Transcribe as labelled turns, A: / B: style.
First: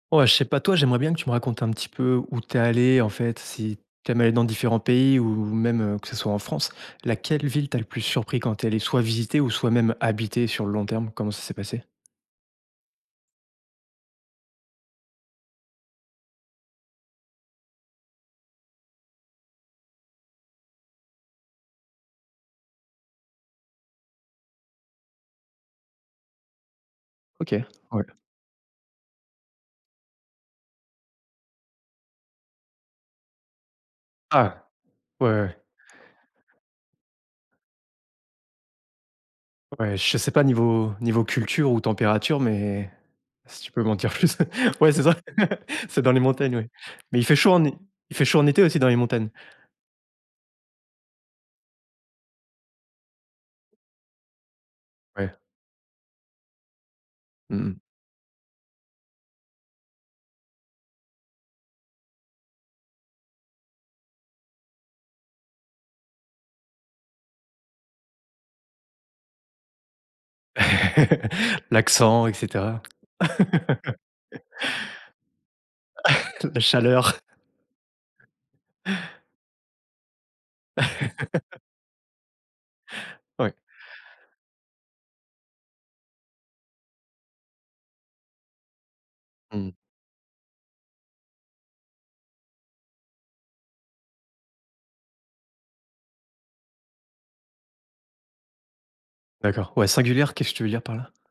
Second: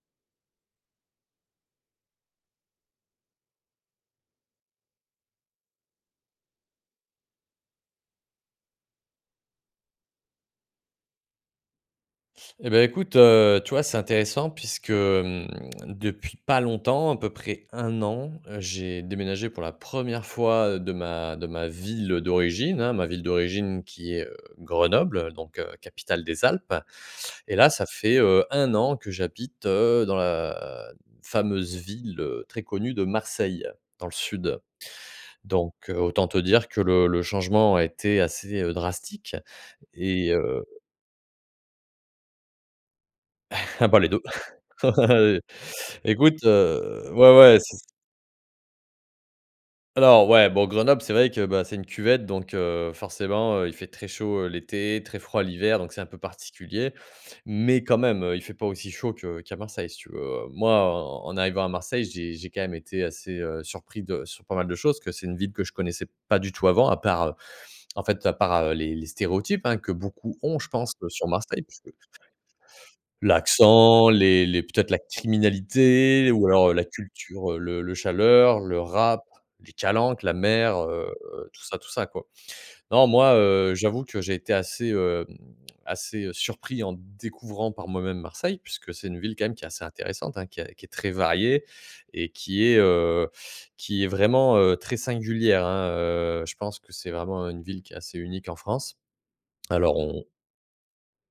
A: Ouais, je sais pas toi, j'aimerais bien que tu me racontes un petit peu où tu es allé, en fait, si tu aimes aller dans différents pays ou même, heu, que ce soit en France? Laquelle ville t'a le plus surpris quand tu es allé soit visiter ou soit même habiter sur le long terme? Comment ça s'est passé?
B: Et beh, écoute, heu, tu vois, c'est intéressant puisque, mmh, depuis pas longtemps, à peu près 1 an, heu, j'ai déménagé pour la 1re fois, heu, de ma de ma ville, heu, d'origine, hein. Ma ville d'origine qui est, heu, Grenoble, heu, donc heu, capitale des Alpes. Et
A: OK,
B: là, ça
A: ouais.
B: fait, heu, 1 an que j'habite, heu, dans la fameuse ville, heu, très connue de Marseille, dans le sud.
A: Ah. Ouais, ouais, ouais.
B: Donc heu, autant te dire que le le changement a été assez, heu, drastique,
A: Ouais, je
B: et
A: sais pas,
B: heu
A: niveau niveau culture ou température, mais si tu peux
B: Ah
A: m'en
B: bah, les
A: dire
B: 2.
A: plus, ouais, c'est ça. C'est dans les
B: Écoute,
A: montagnes, oui.
B: heu,
A: Mais il fait
B: ouais,
A: chaud
B: ouais,
A: en é
B: c'est
A: il fait chaud en été aussi dans les montagnes?
B: Alors, ouais, bon, Grenoble, c'est vrai que, bah, c'est une cuvette, donc heu, forcément, heu, il fait très chaud, heu, l'été, très
A: Ouais.
B: froid l'hiver, donc c'est un peu particulier.
A: Mmh mh.
B: Mais quand même, heu, il fait pas aussi chaud que qu'à Marseille, si tu veux. Moi, en en arrivant à Marseille, j'ai j'ai quand même été assez, heu, surpris de sur pas mal de choses, que c'est une ville que je connaissais pas du tout avant, à part, en fait, à part, heu, les les stéréotypes, hein, que beaucoup ont, je pense que sur Marseille puisque
A: L'accent et cetera.
B: L'accent, les les peut-être la criminalité, ou
A: La
B: alors la
A: chaleur.
B: culture, le le chaleur, le rap, les calanques, la mer, heu, tout ça, tout ça, quoi. Non, moi,
A: Oui.
B: heu, j'avoue que j'ai été assez, hem, assez, heu, surpris en découvrant par moi-même Marseille. Puisque c'est une ville quand même qui est
A: Mmh.
B: assez intéressante, hein, qui a qui est très variée et qui est, heu, qui est vraiment, heu, très singulière, hein, heu, je pense que c'est vraiment une ville qui est assez unique en France.
A: D'accord, ouais.
B: Alors on
A: «Singulière», qu'est-ce tu veux dire par là?